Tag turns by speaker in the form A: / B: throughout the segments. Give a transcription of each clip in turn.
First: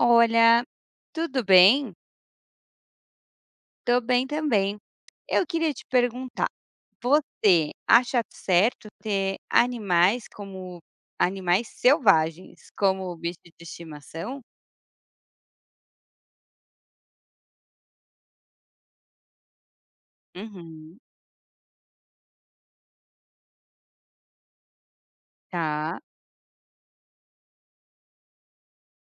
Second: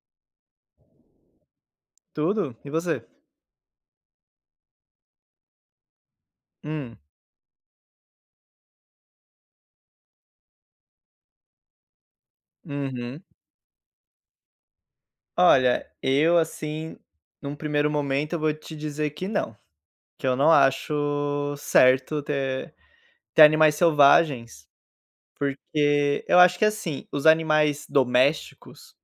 A: Olha, tudo bem?
B: Tudo. E você?
A: Tô bem também. Eu queria te perguntar,
B: Hum.
A: você acha certo ter animais como animais selvagens, como
B: Uhum.
A: bicho de estimação?
B: Olha, eu, assim, num primeiro momento, eu vou te dizer que não, que eu não
A: Uhum.
B: acho certo ter animais selvagens,
A: Tá,
B: porque eu acho que, assim, os animais domésticos,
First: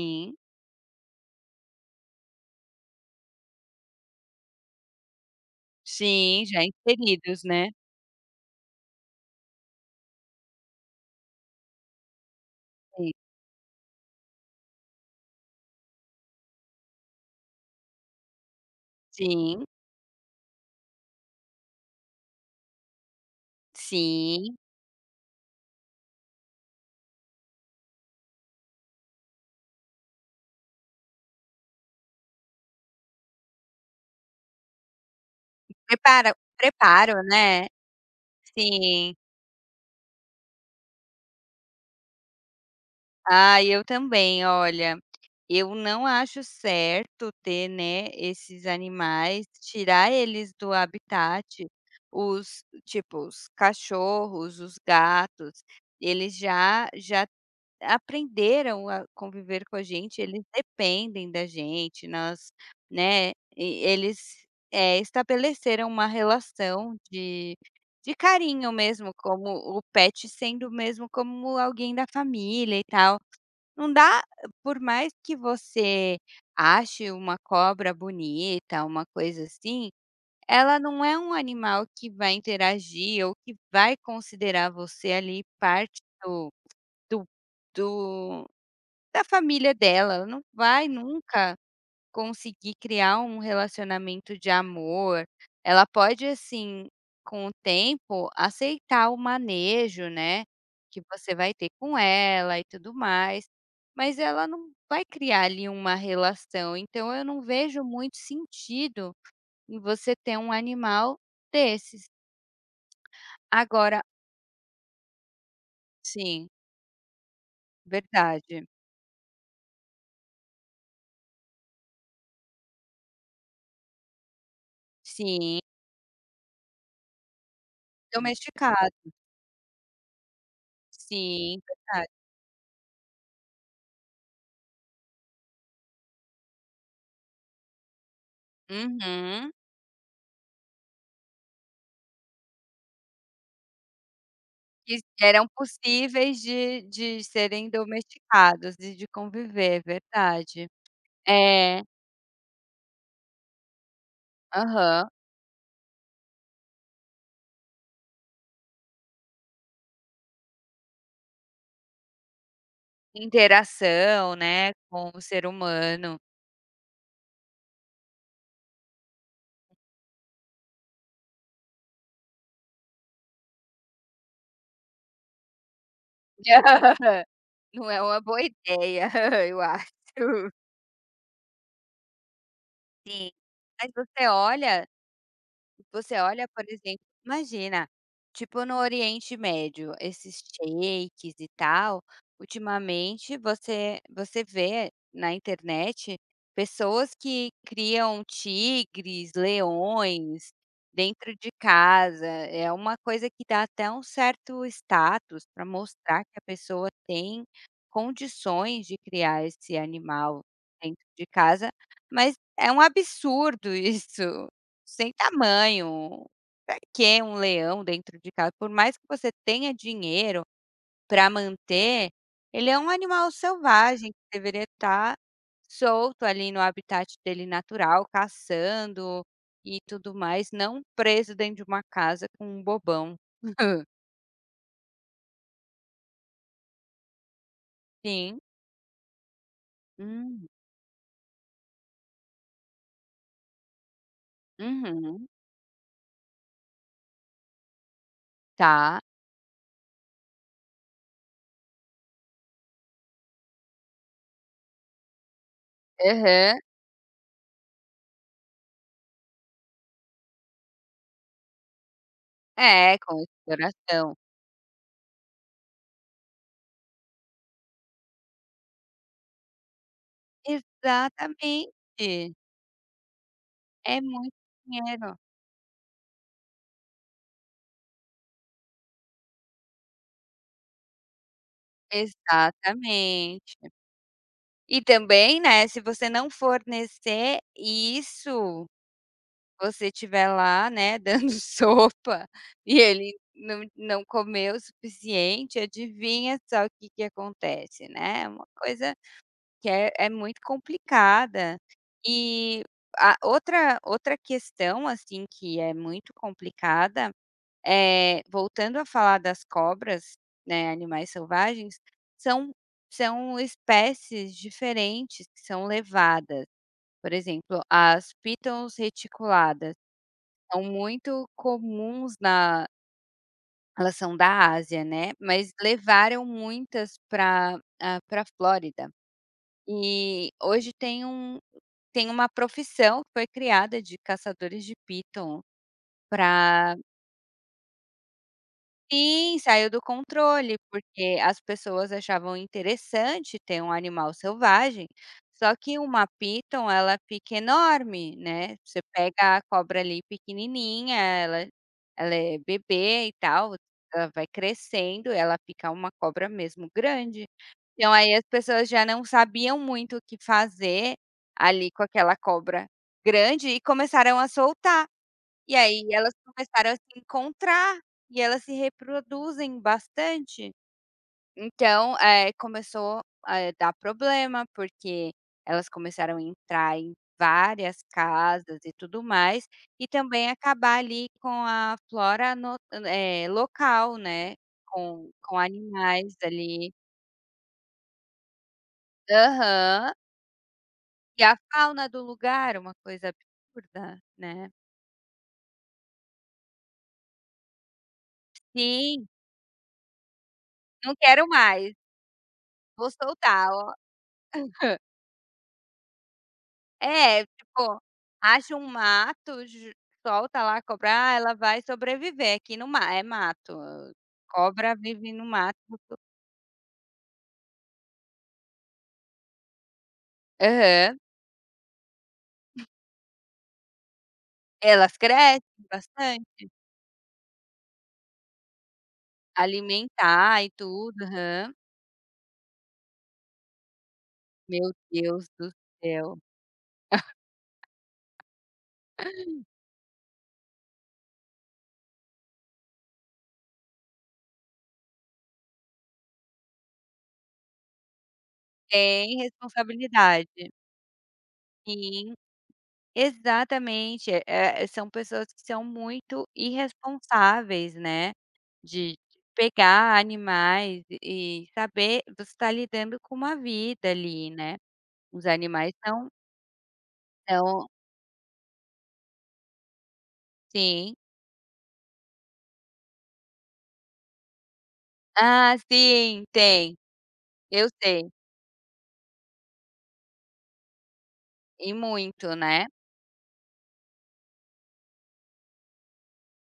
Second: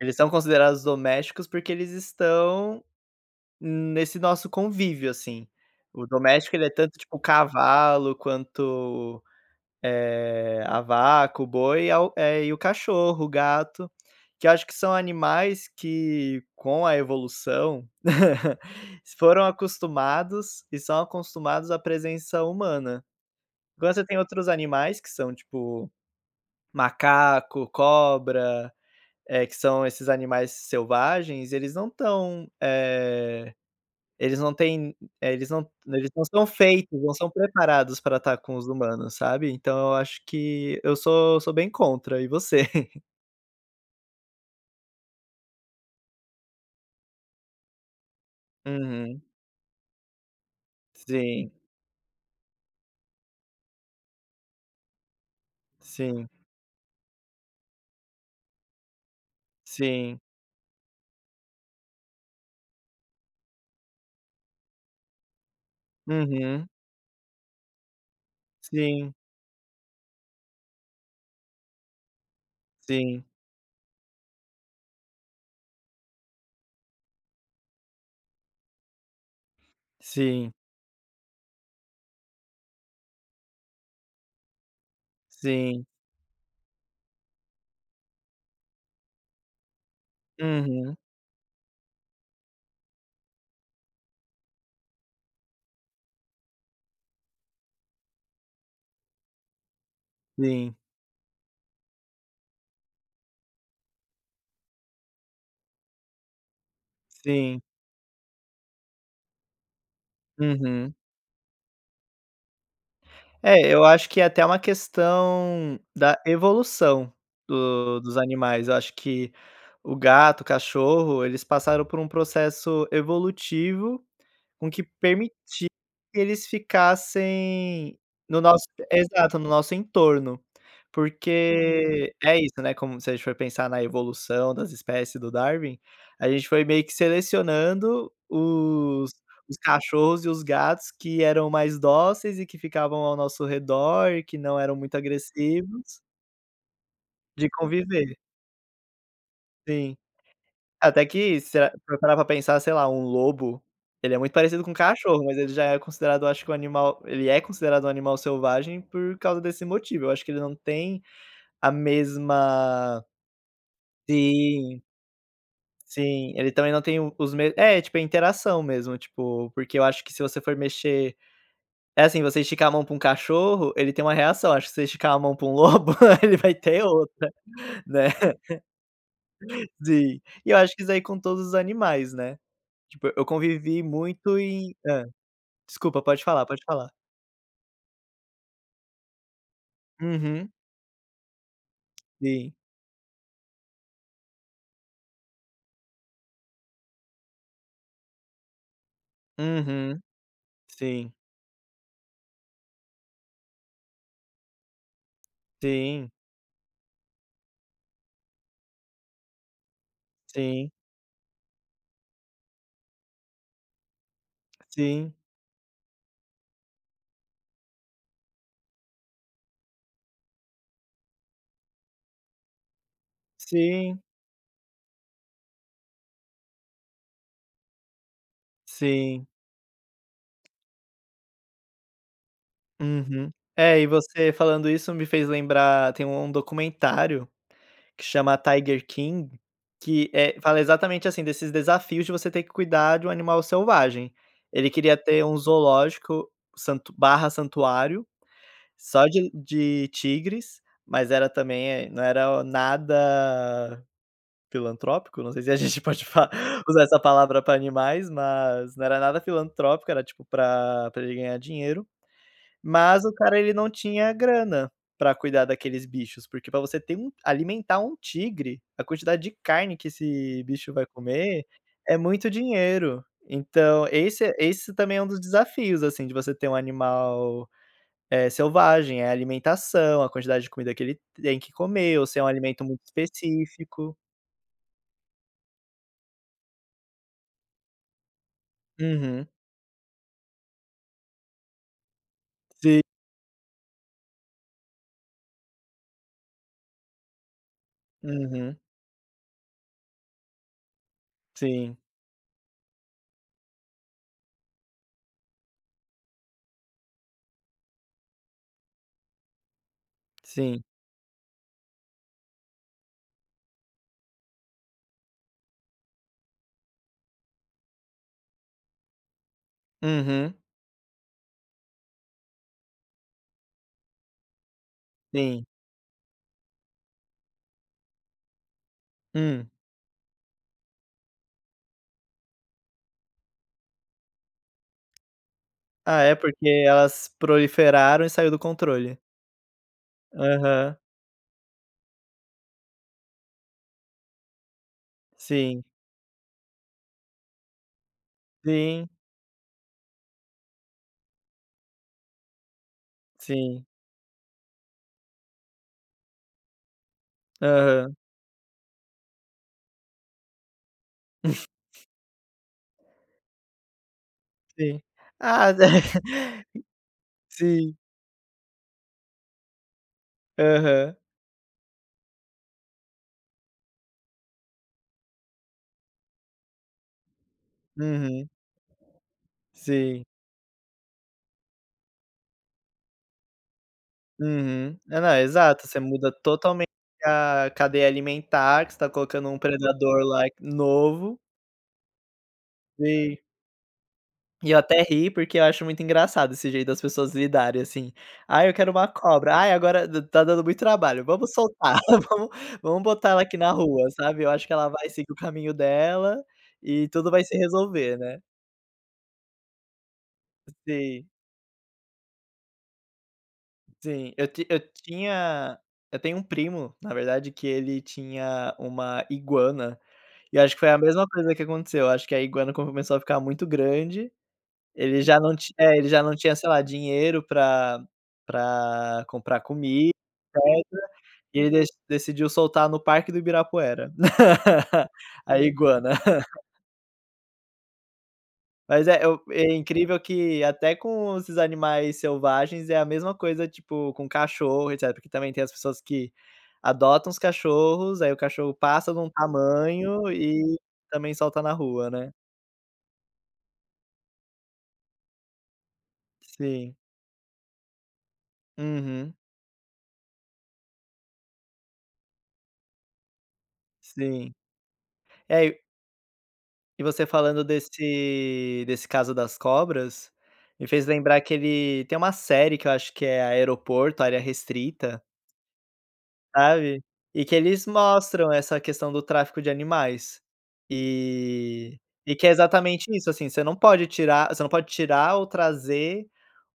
B: eles são considerados domésticos porque eles estão nesse nosso convívio, assim. O
A: sim,
B: doméstico,
A: já
B: ele é tanto, tipo,
A: inseridos, né?
B: cavalo quanto a vaca, o boi e o
A: Sim,
B: cachorro, o gato, que eu acho que são animais que, com a evolução, foram
A: sim,
B: acostumados e são acostumados à presença humana. Quando você tem outros
A: sim.
B: animais que são tipo macaco, cobra, que são esses animais selvagens, eles não
A: Preparo
B: são feitos, não
A: preparo,
B: são
A: né?
B: preparados para estar com os
A: Sim.
B: humanos, sabe. Então eu acho que eu sou bem contra, e você?
A: Ah, eu também. Olha, eu não acho certo ter, né, esses
B: Uhum.
A: animais, tirar eles do
B: Sim,
A: habitat. Os tipo, os cachorros, os gatos,
B: sim,
A: eles já já aprenderam a conviver com a gente,
B: sim.
A: eles dependem da gente, nós, né, e eles, estabeleceram uma
B: Uhum.
A: relação de carinho mesmo,
B: Sim,
A: como o pet sendo mesmo como alguém da família e tal.
B: sim,
A: Não dá, por mais que você ache uma cobra bonita, uma coisa assim,
B: sim,
A: ela não é um animal que vai interagir ou que vai considerar você ali
B: sim.
A: parte do do do da família dela. Ela não vai
B: Uhum.
A: nunca conseguir criar um relacionamento de amor, ela pode, assim, com o tempo, aceitar o manejo, né,
B: Sim,
A: que você vai ter com ela e tudo mais, mas ela não vai criar ali uma relação, então eu não
B: sim.
A: vejo muito sentido em você ter um
B: Uhum.
A: animal desses.
B: É, eu
A: Agora
B: acho que é até uma questão da
A: sim,
B: evolução do dos
A: verdade.
B: animais. Eu acho que o gato, o cachorro, eles passaram por um processo evolutivo com que permitir
A: Sim,
B: que eles ficassem no nosso
A: domesticado.
B: exato, no nosso entorno.
A: Sim, verdade.
B: Porque é isso, né, como se a gente for pensar na evolução das espécies do Darwin, a gente foi meio que selecionando os
A: Uhum.
B: os cachorros e os gatos que eram mais dóceis e que ficavam ao nosso redor e que não eram muito
A: Que eram
B: agressivos,
A: possíveis de
B: de
A: serem
B: conviver.
A: domesticados e de conviver,
B: Sim.
A: verdade.
B: Até que será
A: É,
B: pra parar pra pensar, sei lá, um lobo, ele é muito parecido com um
A: aham.
B: cachorro, mas ele já é considerado, acho que um animal, ele é considerado um animal selvagem por causa desse motivo. Eu acho que ele não tem a mesma.
A: Interação, né,
B: Sim,
A: com o ser humano.
B: sim, ele também não tem o os me é, tipo, é interação mesmo, tipo, porque eu acho que se você for mexer é assim, você esticar a mão pra um cachorro, ele tem uma reação. Acho que se você esticar a mão pra um lobo, ele vai ter outra,
A: Não é
B: né.
A: uma boa ideia, eu acho.
B: Sim. E eu acho que isso aí com todos os animais, né. Tipo, eu
A: Sim.
B: convivi
A: Mas você
B: muito em.
A: olha
B: Desculpa,
A: Você
B: pode falar,
A: olha,
B: pode
A: por
B: falar.
A: exemplo, imagina, tipo no Oriente Médio, esses
B: Uhum.
A: shakes e tal,
B: Sim.
A: ultimamente você vê na internet pessoas que criam tigres,
B: Uhum.
A: leões
B: Sim.
A: dentro de casa. É uma coisa que dá até um certo status, para
B: Sim.
A: mostrar que a pessoa tem condições de criar esse animal
B: Sim.
A: dentro de casa, mas é um absurdo isso. Sem
B: Sim.
A: tamanho. Pra que um leão dentro de casa? Por mais que você tenha dinheiro para manter, ele é um animal
B: Sim.
A: selvagem que deveria estar solto ali no habitat dele natural, caçando
B: Sim.
A: e tudo mais, não preso dentro de uma casa com um bobão.
B: Uhum. É, e você falando isso me fez lembrar, tem um documentário que chama
A: Sim.
B: Tiger King, que é
A: Hum.
B: fala exatamente assim, desses desafios de você ter que cuidar de um animal selvagem. Ele queria ter
A: Uhum.
B: um zoológico, santuário,
A: Tá.
B: só de tigres, mas era também, não era nada filantrópico. Não sei se a gente pode fa
A: Aham.
B: usar essa palavra para animais, mas não era nada filantrópico, era tipo para pra ele ganhar dinheiro,
A: É,
B: mas o
A: com
B: cara ele não tinha
A: exploração.
B: grana para cuidar daqueles bichos. Porque para você ter um alimentar um tigre, a quantidade de carne que esse bicho vai comer
A: Exatamente.
B: é muito dinheiro. Então
A: É
B: esse
A: muito
B: esse também é um
A: dinheiro.
B: dos desafios, assim, de você ter um animal, selvagem, é a alimentação, a quantidade de comida que ele tem que comer, ou se é um alimento muito
A: Exatamente.
B: específico.
A: E também, né, se você não fornecer isso,
B: Uhum.
A: você estiver lá, né, dando sopa e ele não comeu o suficiente, adivinha só o que que acontece, né. É uma
B: Uhum.
A: coisa que é muito complicada.
B: Sim,
A: E a outra questão, assim, que é muito complicada, voltando a falar das cobras,
B: sim.
A: né, animais selvagens, são são espécies diferentes que são levadas. Por exemplo, as pitons reticuladas
B: Uhum.
A: são muito comuns na Elas são da Ásia, né,
B: Sim.
A: mas levaram muitas para para Flórida.
B: Hum.
A: E hoje tem uma profissão que foi criada, de caçadores de piton
B: Ah, é porque
A: para
B: elas proliferaram e saiu do controle.
A: Sim, saiu do controle,
B: Aham.
A: porque as pessoas achavam interessante ter um animal selvagem, só
B: Sim.
A: que uma Python, ela fica enorme, né, você
B: Sim,
A: pega a cobra ali pequenininha, ela ela é bebê e tal,
B: sim.
A: ela vai crescendo, ela fica uma cobra mesmo grande. Então
B: Aham.
A: aí as pessoas já não sabiam muito o que fazer ali com aquela cobra grande e começaram a
B: Sim.
A: soltar.
B: Ah,
A: E aí elas começaram a se
B: sim.
A: encontrar, e elas se reproduzem bastante.
B: Aham.
A: Então, começou a dar problema, porque elas começaram a entrar em várias
B: Uhum.
A: casas e tudo mais, e
B: Sim.
A: também acabar ali com a flora no local, né,
B: Uhum. É, não,
A: com
B: exato, você muda
A: animais
B: totalmente
A: ali.
B: a cadeia alimentar, que você tá colocando um
A: Aham.
B: predador lá novo.
A: E a fauna do lugar, uma coisa
B: Sim.
A: absurda, né.
B: E eu até ri, porque eu acho muito engraçado esse jeito das pessoas lidarem, assim: ah, eu quero uma
A: Sim,
B: cobra. Ai, agora d tá dando muito
A: não
B: trabalho.
A: quero
B: Vamos
A: mais,
B: soltar. Vamos vamos
A: vou
B: botar ela aqui
A: soltar,
B: na
A: ó.
B: rua", sabe. Eu acho que ela vai seguir o caminho dela e tudo vai
A: É,
B: se
A: tipo,
B: resolver, né.
A: acha um mato, j solta lá a cobra.
B: Sim,
A: Ah, ela vai sobreviver aqui no ma é mato,
B: sim. Eu ti eu
A: cobra vive no mato.
B: tinha eu tenho um primo, na verdade, que ele tinha uma iguana, e eu acho que foi a
A: Aham.
B: mesma coisa que aconteceu. Eu acho que a iguana começou a ficar muito grande.
A: Elas
B: Ele já não
A: crescem
B: ti é, ele já não tinha, sei
A: bastante,
B: lá, dinheiro pra comprar comida,
A: alimentar e
B: etcétera,
A: tudo,
B: e ele
A: aham.
B: decidiu soltar no Parque do Ibirapuera,
A: Meu Deus
B: a
A: do
B: iguana.
A: céu,
B: Mas é eu é incrível que até com esses animais selvagens é a mesma coisa, tipo, com cachorro, etcétera, porque também tem as pessoas que adotam os cachorros, aí o cachorro passa de um
A: tem
B: tamanho
A: responsabilidade.
B: e também solta na rua, né.
A: Sim. Exatamente. São pessoas que são muito
B: Sim.
A: irresponsáveis, né, de
B: Uhum.
A: pegar animais e saber você está lidando com uma vida ali,
B: Sim.
A: né. Os
B: É,
A: animais são
B: e você falando
A: são
B: desse caso das cobras, me fez
A: sim.
B: lembrar que ele tem uma série que eu acho que é Aeroporto, Área Restrita,
A: Ah, sim, tem,
B: sabe, e que eles
A: eu sei,
B: mostram essa questão do tráfico de animais.
A: e
B: E e
A: muito,
B: que é
A: né,
B: exatamente isso, assim, você não pode tirar, você não pode tirar ou trazer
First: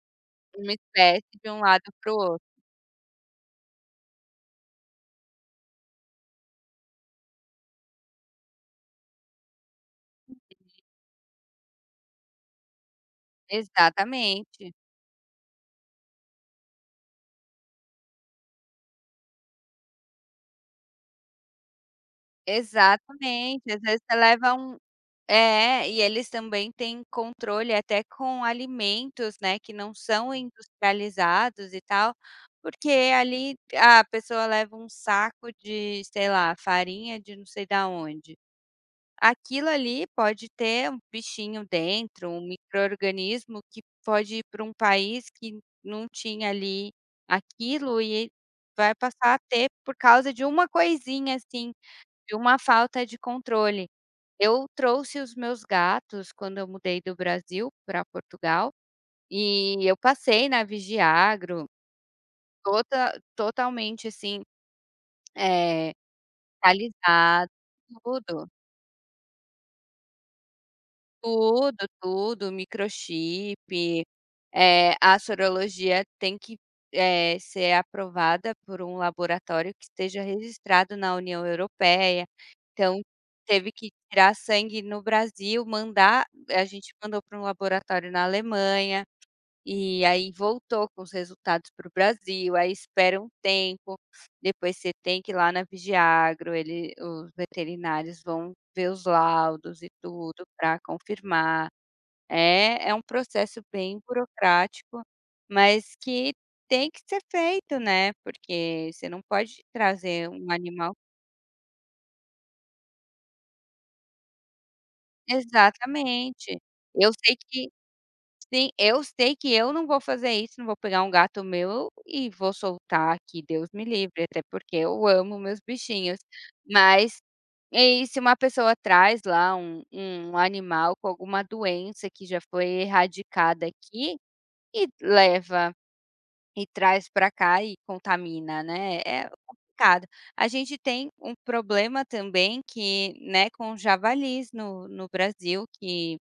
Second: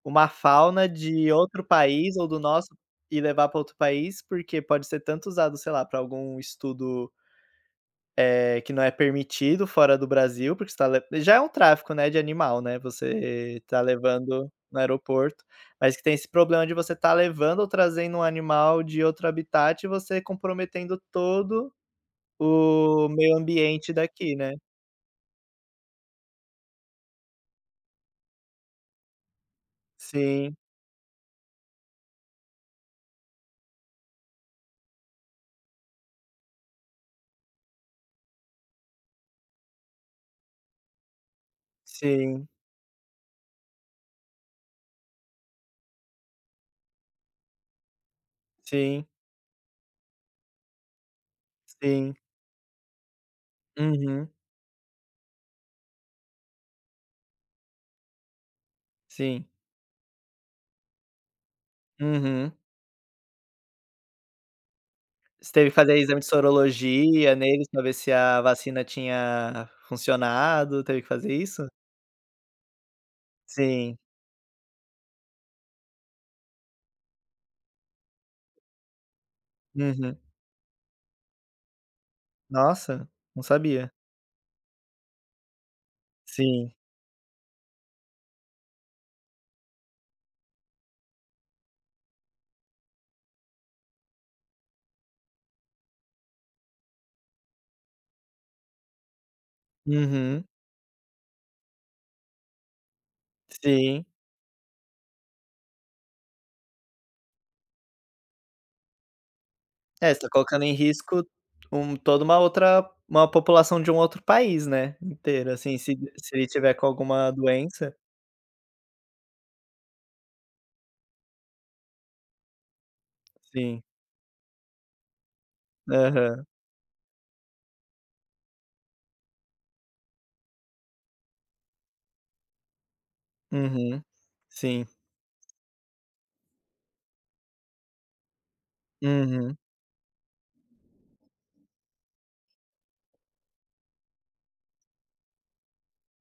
B: uma
A: uma
B: fauna
A: espécie
B: de
A: de um
B: outro
A: lado para
B: país
A: o
B: ou do
A: outro.
B: nosso e levar para outro país, porque pode ser tanto usado, sei lá, para algum estudo, que não é permitido fora do Brasil, porque você tá le já é um tráfico, né, de animal, né, você tá levando
A: Exatamente.
B: no aeroporto, mas que tem esse problema de você estar levando ou trazendo um animal de outro habitat e você comprometendo todo o meio
A: Exatamente, às
B: ambiente
A: vezes você
B: daqui,
A: leva
B: né.
A: um é, e eles também têm controle até com alimentos, né, que não são
B: Sim,
A: industrializados e tal, porque ali a pessoa leva um saco de, sei lá, farinha de não sei da onde. Aquilo ali pode ter um bichinho dentro, um
B: sim,
A: micro-organismo que pode ir para um país que não tinha ali aquilo, e vai
B: sim,
A: passar a ter por causa de uma coisinha assim.
B: sim.
A: De uma falta de controle.
B: Uhum.
A: Eu trouxe os meus gatos quando eu mudei do Brasil para Portugal,
B: Sim.
A: e eu passei na Vigiagro,
B: Uhum.
A: totalmente assim,
B: Você teve que
A: eh,
B: fazer exame de sorologia
A: alisado,
B: neles para ver se a
A: tudo.
B: vacina tinha funcionado, teve que fazer isso?
A: Tudo, tudo,
B: Sim.
A: microchip, a sorologia tem que, ser aprovada por um laboratório que
B: Uhum.
A: esteja registrado na União Europeia. Então
B: Nossa, não
A: teve que
B: sabia.
A: tirar sangue no Brasil, mandar, a
B: Sim.
A: gente mandou para um laboratório na Alemanha. E aí voltou com os resultados para o Brasil, aí espera um tempo, depois você tem que ir lá na Vigiagro, ele os veterinários vão ver os laudos e
B: Uhum.
A: tudo para confirmar. É, é um processo bem
B: Sim.
A: burocrático, mas que tem que ser feito, né, porque você não pode
B: É, você tá
A: trazer um
B: colocando em
A: animal
B: risco toda uma outra, uma população de um outro país, né, inteira, assim, se se ele
A: Exatamente.
B: tiver com
A: Eu
B: alguma
A: sei que
B: doença.
A: Sim, eu sei que eu não vou fazer isso, não vou pegar um gato meu e vou soltar, que Deus
B: Sim.
A: me livre, até porque eu amo meus bichinhos.
B: Aham.
A: Mas, e se uma pessoa traz lá um animal com alguma doença que já foi erradicada
B: Uhum.
A: aqui
B: Sim.
A: e leva e traz para cá e contamina, né, é
B: Uhum.
A: complicado. A gente tem um problema também que, né, com javalis no Brasil, que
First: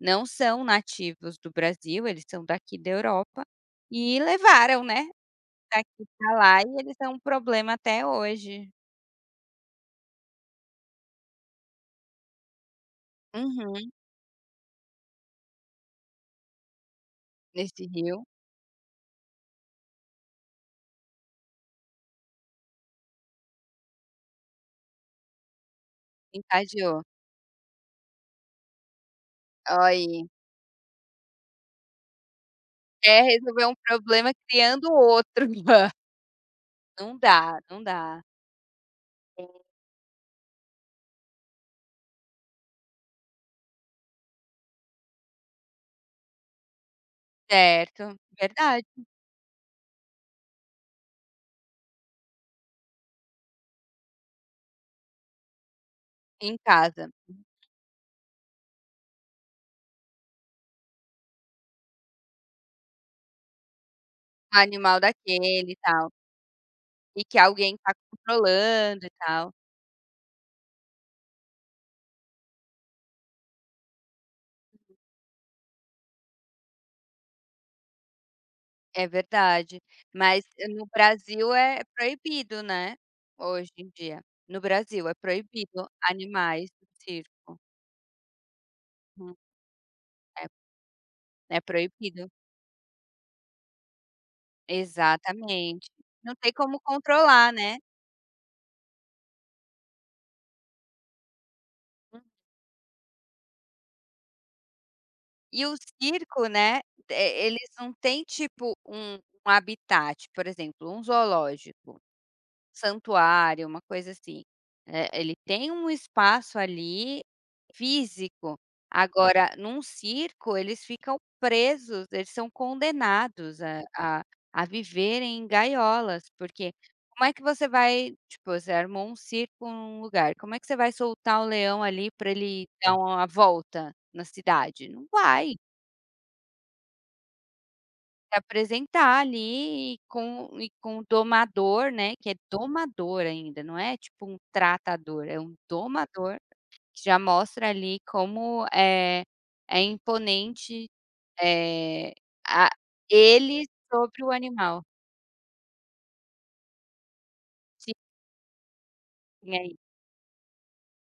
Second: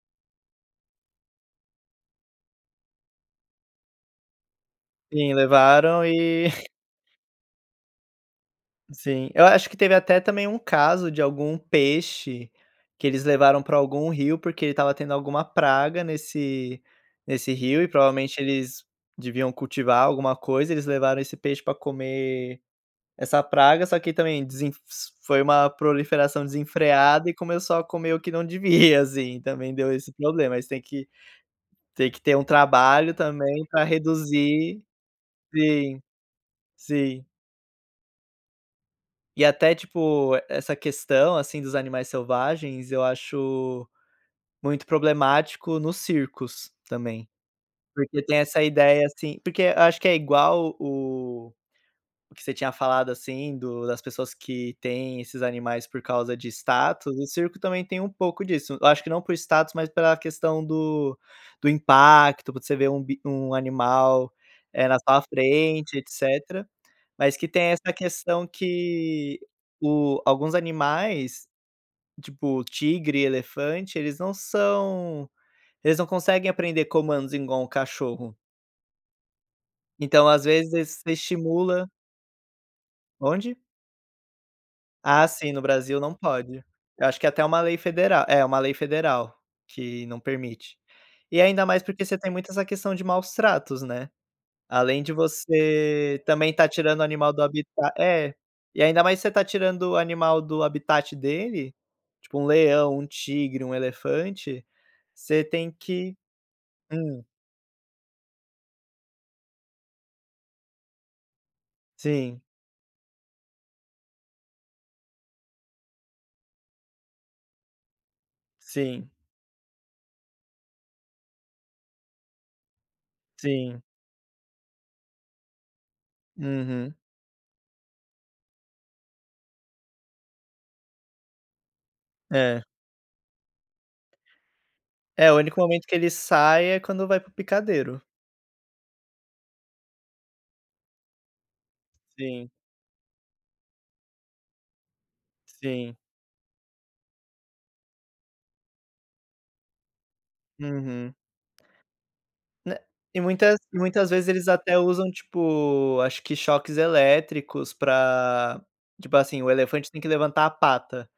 A: não são nativos do Brasil, eles são daqui da Europa, e levaram, né,
B: Sim, levaram
A: daqui para
B: e.
A: lá e eles são um problema até hoje.
B: Sim, eu acho que teve até também um caso de algum peixe que eles levaram para
A: Uhum.
B: algum rio, porque ele estava tendo alguma praga nesse rio
A: Nesse
B: e
A: rio,
B: provavelmente eles deviam cultivar alguma coisa, eles levaram esse peixe para comer essa praga, só que também desen, foi uma proliferação
A: contagiou.
B: desenfreada e começou a comer o que não devia, assim, também
A: Olha
B: deu esse
A: aí,
B: problema, mas tem que ter um trabalho
A: quer
B: também
A: resolver um
B: para
A: problema
B: reduzir.
A: criando outro.
B: Sim,
A: Não
B: sim.
A: dá, não dá.
B: E até, tipo, essa questão, assim, dos animais selvagens, eu acho muito problemático nos circos também,
A: Certo,
B: porque tem essa
A: verdade.
B: ideia, assim, porque eu acho que é igual o que você tinha falado, assim, do das pessoas que têm esses animais por causa de
A: Em casa,
B: status, o circo também tem um pouco disso. Eu acho que não por status, mas pela questão do do impacto, por você ver um bi um animal,
A: um
B: na
A: animal
B: sua
A: daquele e
B: frente,
A: tal,
B: etc.
A: e
B: Mas
A: que
B: que tem
A: alguém tá
B: essa questão
A: controlando e
B: que
A: tal.
B: o, alguns animais, tipo tigre, elefante, eles não conseguem aprender comandos igual um cachorro.
A: É verdade,
B: Então, às
A: mas
B: vezes,
A: no
B: você
A: Brasil é
B: estimula.
A: proibido, né,
B: Onde?
A: hoje em dia. No Brasil é
B: Ah, sim, no
A: proibido
B: Brasil não pode.
A: animais do
B: Eu acho que é até
A: circo.
B: uma lei federal, é, uma lei
A: Hum,
B: federal que não
A: é
B: permite. E
A: é
B: ainda mais porque você
A: proibido.
B: tem muito essa questão de maus tratos, né. Além de
A: Exatamente.
B: você
A: Não tem
B: também tá
A: como
B: tirando o animal do
A: controlar, né.
B: habitat, é, e ainda mais você tá tirando o animal do habitat dele, tipo um leão, um tigre, um elefante, você
A: E
B: tem
A: o
B: que.
A: circo, né,
B: Hum,
A: eles não têm tipo um habitat, por exemplo, um zoológico,
B: sim,
A: santuário, uma coisa assim. Ele tem um espaço ali físico.
B: sim,
A: Agora, num circo, eles ficam presos, eles são condenados
B: sim.
A: a viverem em gaiolas, porque
B: Uhum.
A: como é que você vai, tipo, você armou um circo num lugar, como é que você vai soltar o leão ali para
B: É.
A: ele dar uma volta na cidade? Não
B: É, o
A: vai.
B: único momento que ele sai é quando vai para o picadeiro.
A: Se apresentar ali e com o domador, né, que é
B: Sim,
A: domador ainda, não é tipo um tratador, é um
B: sim.
A: domador, que já mostra ali como é imponente,
B: Uhum.
A: eh, a
B: Né,
A: ele
B: e muitas
A: sobre
B: vezes
A: o
B: eles até
A: animal.
B: usam, tipo, acho que choques elétricos
A: Sim,
B: pra, tipo assim, o
A: é
B: elefante tem que levantar a pata.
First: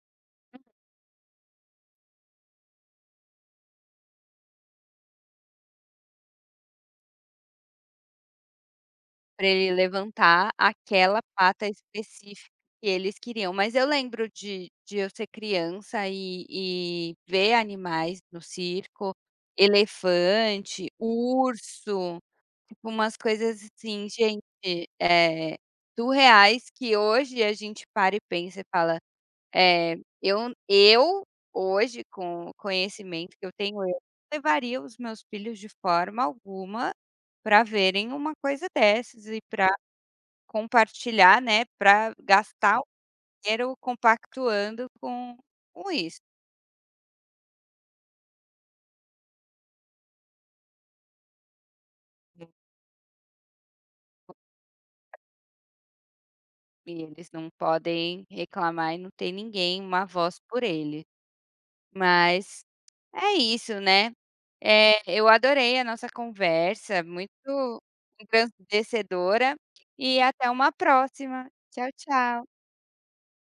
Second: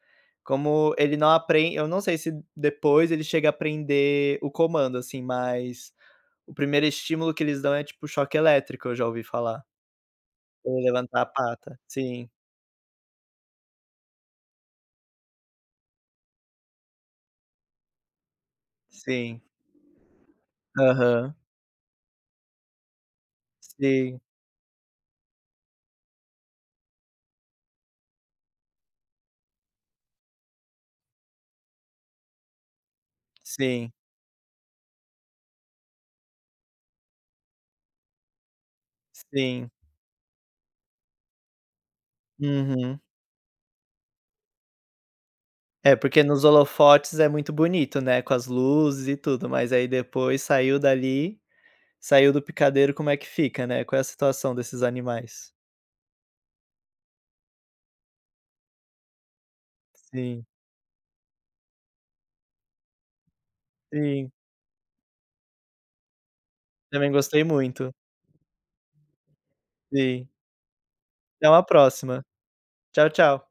B: Como ele não aprende, eu não sei se depois ele chega a aprender o comando, assim, mas o primeiro estímulo que eles dão é tipo choque elétrico, eu já ouvi
A: Pra
B: falar.
A: ele levantar
B: Ele
A: aquela
B: levantar a
A: pata
B: pata. Sim,
A: específica que eles queriam. Mas eu lembro de eu ser criança e ver animais no circo,
B: sim.
A: elefante,
B: Aham.
A: urso, tipo umas coisas assim,
B: Sim,
A: gente, surreais, que hoje a gente para e pensa e fala é, eu hoje, com o conhecimento que eu tenho, eu
B: sim,
A: não levaria os meus filhos de forma alguma para verem uma coisa dessas e para
B: sim.
A: compartilhar, né, para gastar o
B: Uhum.
A: dinheiro compactuando com
B: É,
A: isso.
B: porque nos holofotes é muito bonito, né, com as luzes e tudo, mas aí depois saiu dali, saiu do picadeiro, como é que fica, né, qual é a situação desses animais?
A: E eles não podem reclamar e não tem ninguém, uma voz
B: Sim,
A: por ele. Mas É isso, né.
B: sim.
A: Eu adorei a nossa conversa,
B: Também gostei
A: muito
B: muito.
A: engrandecedora, e
B: Sim.
A: até uma
B: Até
A: próxima.
B: uma
A: Tchau,
B: próxima.
A: tchau.
B: Tchau, tchau.